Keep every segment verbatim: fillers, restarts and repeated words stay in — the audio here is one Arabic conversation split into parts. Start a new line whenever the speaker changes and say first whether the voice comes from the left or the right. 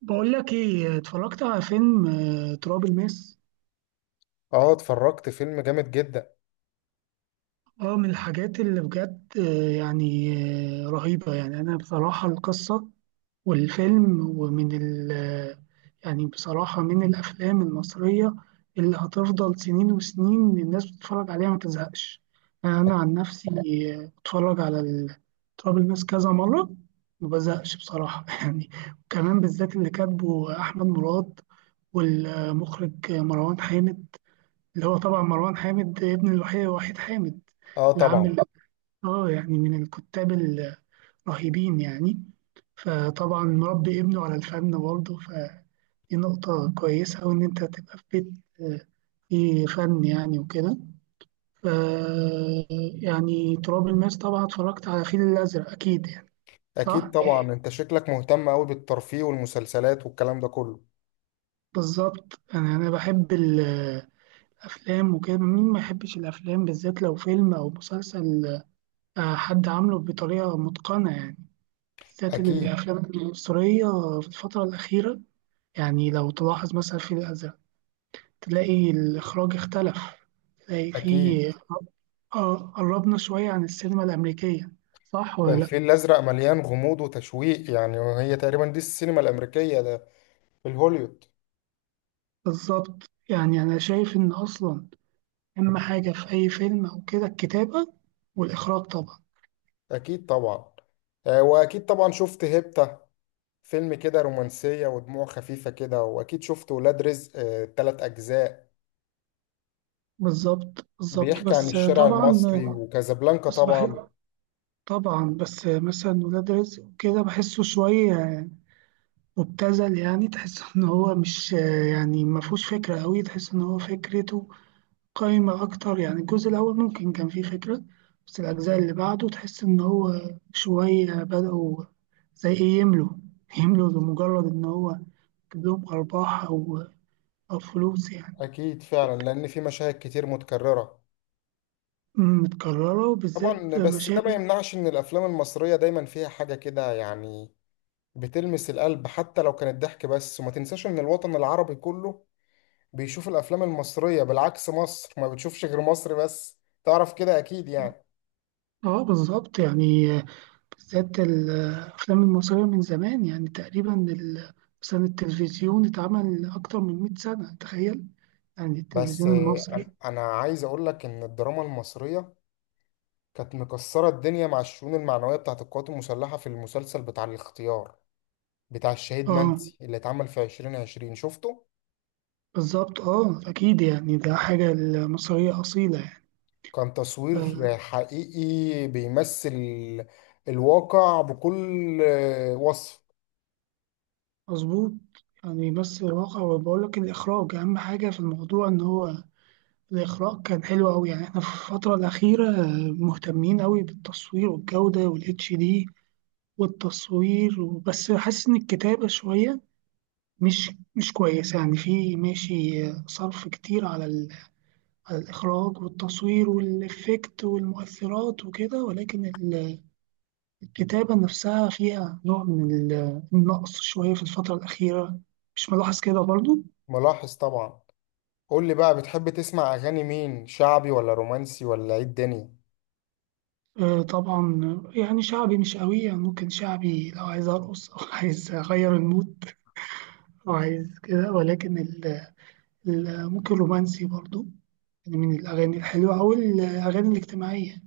right: بقول لك ايه، اتفرجت على فيلم آه، تراب الماس.
left: اه. اتفرجت فيلم جامد جدا.
right: اه، من الحاجات اللي بجد، آه، يعني آه، رهيبة يعني. انا بصراحة القصة والفيلم ومن ال آه، يعني بصراحة من الافلام المصرية اللي هتفضل سنين وسنين الناس بتتفرج عليها ما تزهقش. انا عن نفسي آه، بتفرج على ال- تراب الماس كذا مرة ما بزهقش بصراحة يعني. وكمان بالذات اللي كاتبه احمد مراد والمخرج مروان حامد، اللي هو طبعا مروان حامد ابن الوحيد وحيد حامد،
left: اه
right: اللي
left: طبعا.
right: عامل اه يعني من الكتاب الرهيبين يعني. فطبعا مربي ابنه على الفن برضه، فدي نقطة كويسة، وإن أنت تبقى في بيت آه، فيه فن يعني وكده. ف يعني تراب الماس طبعا اتفرجت على الفيل الأزرق أكيد يعني.
left: اكيد
right: صح؟
left: طبعا، انت شكلك مهتم قوي بالترفيه والمسلسلات والكلام ده كله.
right: بالظبط، أنا أنا بحب الأفلام وكده. مين ما يحبش الأفلام، بالذات لو فيلم أو مسلسل آه، حد عامله بطريقة متقنة يعني، بالذات
left: اكيد.
right: الأفلام المصرية في الفترة الأخيرة. يعني لو تلاحظ مثلا في الأزرق، تلاقي الإخراج اختلف، تلاقي
left: اكيد.
right: فيه آه قربنا شوية عن السينما الأمريكية. صح ولا لأ؟
left: الفيل الازرق مليان غموض وتشويق يعني، وهي تقريبا دي السينما الامريكيه ده، في الهوليود.
right: بالظبط يعني، أنا شايف إن أصلا أهم حاجة في أي فيلم أو كده الكتابة والإخراج طبعا.
left: اكيد طبعا. آه، واكيد طبعا شفت هيبتا، فيلم كده رومانسيه ودموع خفيفه كده. واكيد شفت ولاد رزق، آه تلات اجزاء
right: بالظبط بالظبط،
left: بيحكي عن
right: بس
left: الشارع
right: طبعا،
left: المصري، وكازابلانكا
right: بس بحس.
left: طبعا.
right: طبعا بس مثلا ولاد رزق وكده بحسه شوية مبتذل، يعني تحس ان هو مش يعني ما فيهوش فكره قوي، تحس ان هو فكرته قايمه اكتر. يعني الجزء الاول ممكن كان فيه فكره، بس الاجزاء اللي بعده تحس ان هو شويه بداوا، زي ايه، يملوا يملوا لمجرد ان هو يجيب لهم ارباح او او فلوس يعني.
left: اكيد فعلا، لان في مشاهد كتير متكرره.
right: متكرره، وبالذات
left: طبعا بس ده ما
right: مشاهد.
left: يمنعش ان الافلام المصريه دايما فيها حاجه كده يعني، بتلمس القلب حتى لو كانت ضحك بس. وما تنساش ان الوطن العربي كله بيشوف الافلام المصريه، بالعكس مصر ما بتشوفش غير مصر بس، تعرف كده اكيد يعني.
right: اه بالظبط يعني، بالذات الأفلام المصرية من زمان يعني تقريبا ال- مثلا التلفزيون اتعمل أكتر من 100 سنة تخيل، يعني
left: بس
right: التلفزيون
left: آه، انا
right: المصري.
left: أنا عايز اقول لك ان الدراما المصريه كانت مكسره الدنيا مع الشؤون المعنويه بتاعت القوات المسلحه في المسلسل بتاع الاختيار، بتاع الشهيد
right: اه
left: منسي اللي اتعمل في ألفين وعشرين، شفته؟
right: بالظبط، اه أكيد يعني ده حاجة المصرية أصيلة يعني
left: كان تصوير
right: آه،
left: حقيقي بيمثل الواقع بكل وصف.
right: مظبوط. يعني بس الواقع، وبقول لك الإخراج أهم حاجة في الموضوع، إن هو الإخراج كان حلو أوي. يعني إحنا في الفترة الأخيرة آه، مهتمين أوي بالتصوير والجودة والاتش دي والتصوير، وبس حاسس إن الكتابة شوية مش مش كويسة يعني. في ماشي صرف كتير على, ال... على الإخراج والتصوير والإفكت والمؤثرات وكده، ولكن ال- الكتابة نفسها فيها نوع من ال- النقص شوية في الفترة الأخيرة. مش ملاحظ كده برضو؟
left: ملاحظ طبعا. قول لي بقى، بتحب تسمع اغاني مين؟ شعبي ولا رومانسي ولا ايه الدنيا؟
right: آه، طبعا. يعني شعبي مش قوي يعني، ممكن شعبي لو عايز أرقص أو عايز أغير المود أو عايز كده، ولكن ال... ال- ممكن رومانسي برضو يعني. من الأغاني الحلوة أو الأغاني الاجتماعية،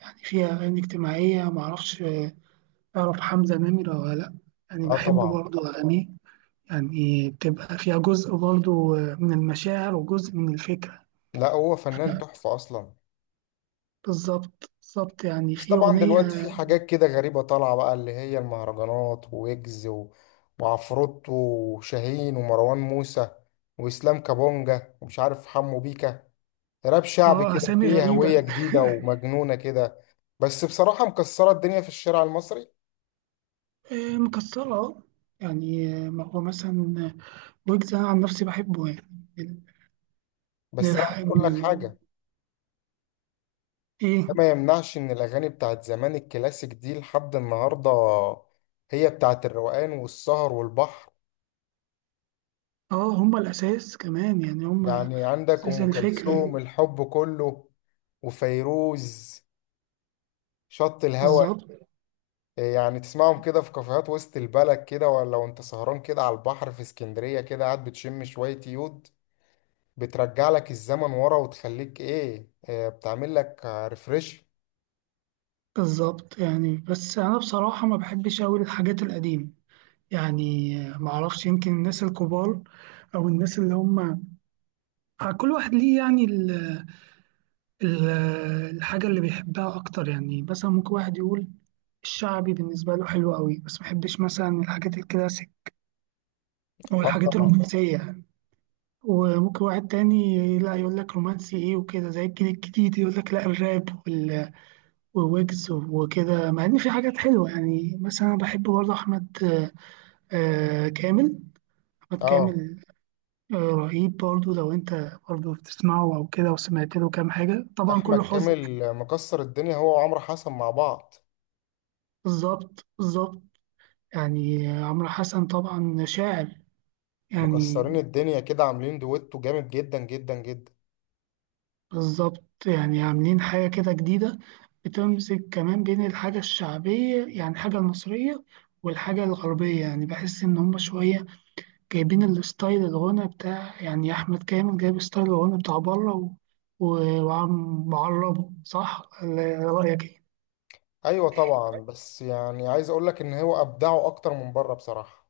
right: يعني فيها أغاني اجتماعية معرفش. تعرف حمزة نمرة ولا لأ؟ يعني
left: اه
right: بحب
left: طبعا.
right: برضو أغانيه، يعني بتبقى فيها جزء برضو من المشاعر وجزء من الفكرة.
left: لا، هو فنان تحفة اصلا.
right: بالظبط بالظبط يعني،
left: بس
right: في
left: طبعا
right: أغنية.
left: دلوقتي في حاجات كده غريبة طالعة بقى، اللي هي المهرجانات، وويجز و- وعفروتو وشاهين ومروان موسى واسلام كابونجا ومش عارف حمو بيكا. راب شعبي
right: اه
left: كده
right: أسامي
left: فيه
right: غريبة
left: هوية جديدة ومجنونة كده. بس بصراحة مكسرة الدنيا في الشارع المصري.
right: آه، مكسرة اه. يعني آه، ما هو مثلا ويجز، أنا عن نفسي بحبه يعني، من من
left: بس أنا عايز
right: الح...
left: أقول
right: من
left: لك
right: ال...
left: حاجة.
right: إيه.
left: ده ما يمنعش إن الأغاني بتاعت زمان الكلاسيك دي لحد النهاردة هي بتاعت الروقان والسهر والبحر.
right: اه هما الأساس كمان يعني، هما
left: يعني عندك
right: أساس
left: أم
right: الفكرة.
left: كلثوم الحب كله، وفيروز شط الهوى.
right: بالظبط
left: يعني تسمعهم كده في كافيهات وسط البلد كده، ولا وانت سهران كده على البحر في اسكندرية، كده قاعد بتشم شوية يود، بترجع لك الزمن ورا وتخليك ايه، آه، بتعمل لك ريفريش.
right: بالظبط يعني. بس أنا بصراحة ما بحبش أوي الحاجات القديمة، يعني معرفش. يمكن الناس الكبار او الناس اللي هم آه، كل واحد ليه يعني ال- ال- الحاجه اللي بيحبها اكتر. يعني مثلا ممكن واحد يقول الشعبي بالنسبه له حلو قوي، بس ما بيحبش مثلا الحاجات الكلاسيك او
left: اه
right: الحاجات
left: طبعا.
right: الرومانسيه يعني. وممكن واحد تاني لا، يقول لك رومانسي ايه وكده، زي الجيل الجديد يقول لك لا، الراب وال- وويجز وكده، مع ان في حاجات حلوه يعني. مثلا انا بحب برضه احمد آه، كامل، احمد
left: اه،
right: كامل آه، رهيب برضو. لو انت برضو بتسمعه او كده وسمعت له كام حاجه، طبعا كله
left: احمد
right: حزن.
left: كامل مكسر الدنيا هو وعمرو حسن مع بعض.
right: بالظبط بالظبط يعني، عمرو حسن طبعا شاعر يعني.
left: مكسرين الدنيا كده، عاملين دويتو جامد جدا جدا جدا.
right: بالظبط يعني عاملين حاجه كده جديده، بتمسك كمان بين الحاجه الشعبيه يعني الحاجه المصريه والحاجه الغربيه، يعني بحس ان هم شويه جايبين الستايل الغنى بتاع يعني، احمد كامل جايب ستايل الغنى بتاع بره و... و- وعم معربه، صح ولا رايك ايه؟
left: ايوه طبعا، بس يعني عايز اقول لك ان هو ابدعه اكتر من بره بصراحة.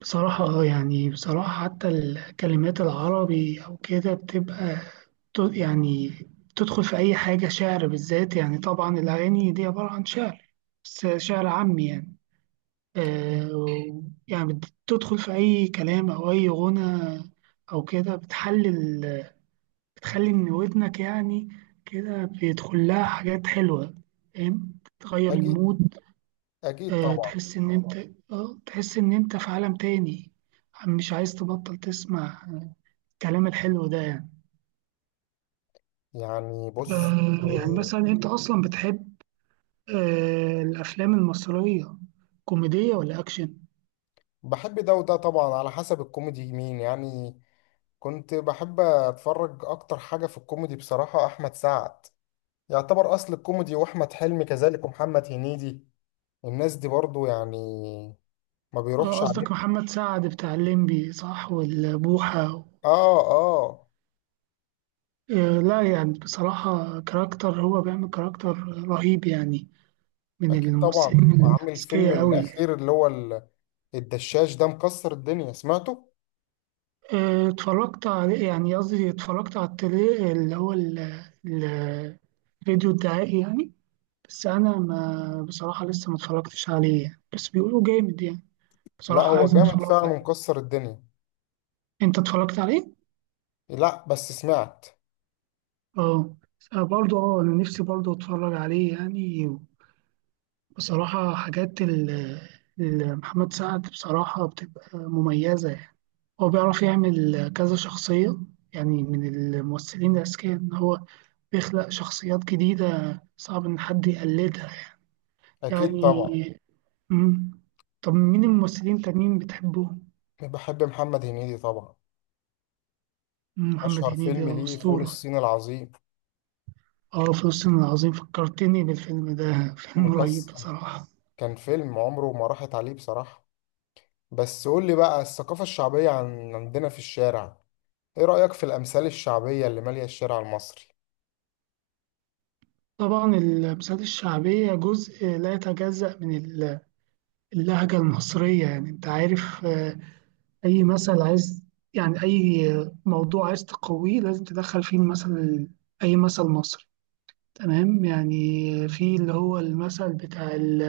right: بصراحة اه يعني، بصراحة حتى الكلمات العربي أو كده بتبقى ت- يعني تدخل في أي حاجة شعر، بالذات يعني. طبعا الأغاني دي عبارة عن شعر، بس شعر عامي يعني آه و- يعني بتدخل في أي كلام أو أي غنى أو كده، بتحلل، بتخلي إن ودنك يعني كده بيدخل لها حاجات حلوة، فاهم، تغير
left: اكيد.
right: المود.
left: اكيد
right: آه،
left: طبعا.
right: تحس إن أنت آه تحس إن أنت في عالم تاني، مش عايز تبطل تسمع الكلام الحلو ده يعني.
left: يعني بص
right: آه، يعني
left: آه،
right: مثلا أنت أصلا بتحب آه، الأفلام المصرية، كوميدية ولا أكشن؟
left: بحب ده وده طبعا، على حسب الكوميدي مين يعني. كنت بحب اتفرج اكتر حاجة في الكوميدي بصراحة احمد سعد، يعتبر اصل الكوميدي، واحمد حلمي كذلك، ومحمد هنيدي. الناس دي برضو يعني ما
right: آه،
left: بيروحش عليهم.
right: قصدك محمد سعد بتاع الليمبي، صح، والبوحة و...
left: اه. اه.
right: آه، لا يعني بصراحة كاركتر، هو بيعمل كاركتر رهيب يعني، من
left: اكيد طبعا،
right: الممثلين
left: عامل الفيلم
right: الأذكياء أوي.
left: الاخير، اللي هو ال- الدشاش ده، مكسر الدنيا، سمعته.
right: آه، اتفرجت عليه، يعني قصدي اتفرجت على التري اللي هو ال- ال- الفيديو الدعائي يعني. بس أنا ما بصراحة لسه ما اتفرجتش عليه يعني. بس بيقولوا جامد يعني،
left: لا،
right: بصراحة
left: هو
right: عايز
left: جامد
right: أتفرج
left: فعلا،
right: عليه.
left: مكسر الدنيا.
right: أنت اتفرجت عليه؟
left: لا، بس سمعت.
right: اه. برضه اه، أنا نفسي برضه أتفرج عليه يعني، بصراحة. حاجات ال- ال- محمد سعد بصراحة بتبقى مميزة يعني، هو بيعرف يعمل كذا شخصية، يعني من الممثلين الأذكياء إن هو بيخلق شخصيات جديدة صعب إن حد يقلدها
left: اكيد طبعا.
right: يعني. مم. طب مين الممثلين التانيين بتحبوهم؟
left: بحب محمد هنيدي طبعا.
right: مم، محمد
left: اشهر
right: هنيدي
left: فيلم
right: ده
left: ليه فول
right: أسطورة.
left: الصين العظيم.
right: اه فلسطين العظيم فكرتني بالفيلم ده فيلم رهيب
left: مكسر.
right: بصراحة.
left: كان فيلم عمره ما راحت عليه بصراحة. بس قول لي بقى، الثقافة الشعبية عن عندنا في الشارع، ايه رأيك في الأمثال الشعبية اللي مالية الشارع المصري؟
right: طبعا المسرحيات الشعبية جزء لا يتجزأ من ال- اللهجة المصرية، يعني انت عارف. آه، أي مثل عايز، يعني أي موضوع عايز تقويه لازم تدخل فيه مثل، أي مثل مصري تمام. يعني في اللي هو المثل بتاع ال-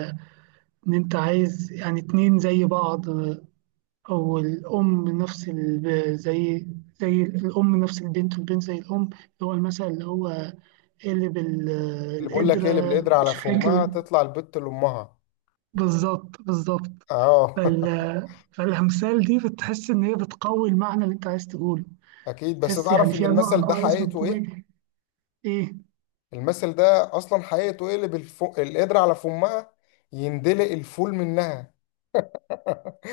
right: ان انت عايز يعني اتنين زي بعض، او الام نفس ال... زي، زي الام نفس البنت والبنت زي الام، اللي هو المثل اللي هو قلب ال-
left: اللي بقول لك ايه، اللي
right: القدرة
left: بالقدر على
right: مش فاكر.
left: فمها تطلع البت لأمها.
right: بالظبط بالظبط.
left: اه.
right: فال... فالامثال دي بتحس ان هي بتقوي المعنى اللي انت عايز تقوله،
left: اكيد، بس
right: تحس يعني
left: تعرف ان
right: فيها نوع
left: المثل ده
right: كويس من
left: حقيقته ايه؟
right: الكوميديا. ايه،
left: المثل ده اصلا حقيقته ايه؟ اللي بالف... القدر على فمها، يندلق الفول منها.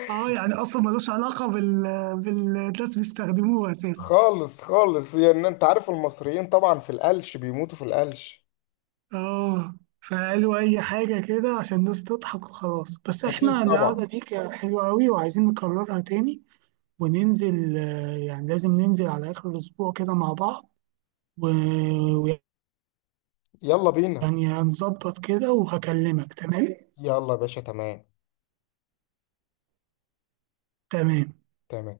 right: اه يعني اصلا ملوش علاقة بال... بالناس بيستخدموها اساسا.
left: خالص خالص. يعني انت عارف المصريين طبعا في القلش، بيموتوا في القلش.
right: اه فقالوا اي حاجة كده عشان الناس تضحك وخلاص. بس
left: اكيد
right: احنا
left: طبعا.
right: القعدة دي كانت حلوة قوي، وعايزين نكررها تاني وننزل آه، يعني لازم ننزل على اخر الاسبوع كده مع بعض و-
left: يلا بينا.
right: ويعني هنظبط كده وهكلمك تمام.
left: يلا يا باشا، تمام.
right: تمام.
left: تمام.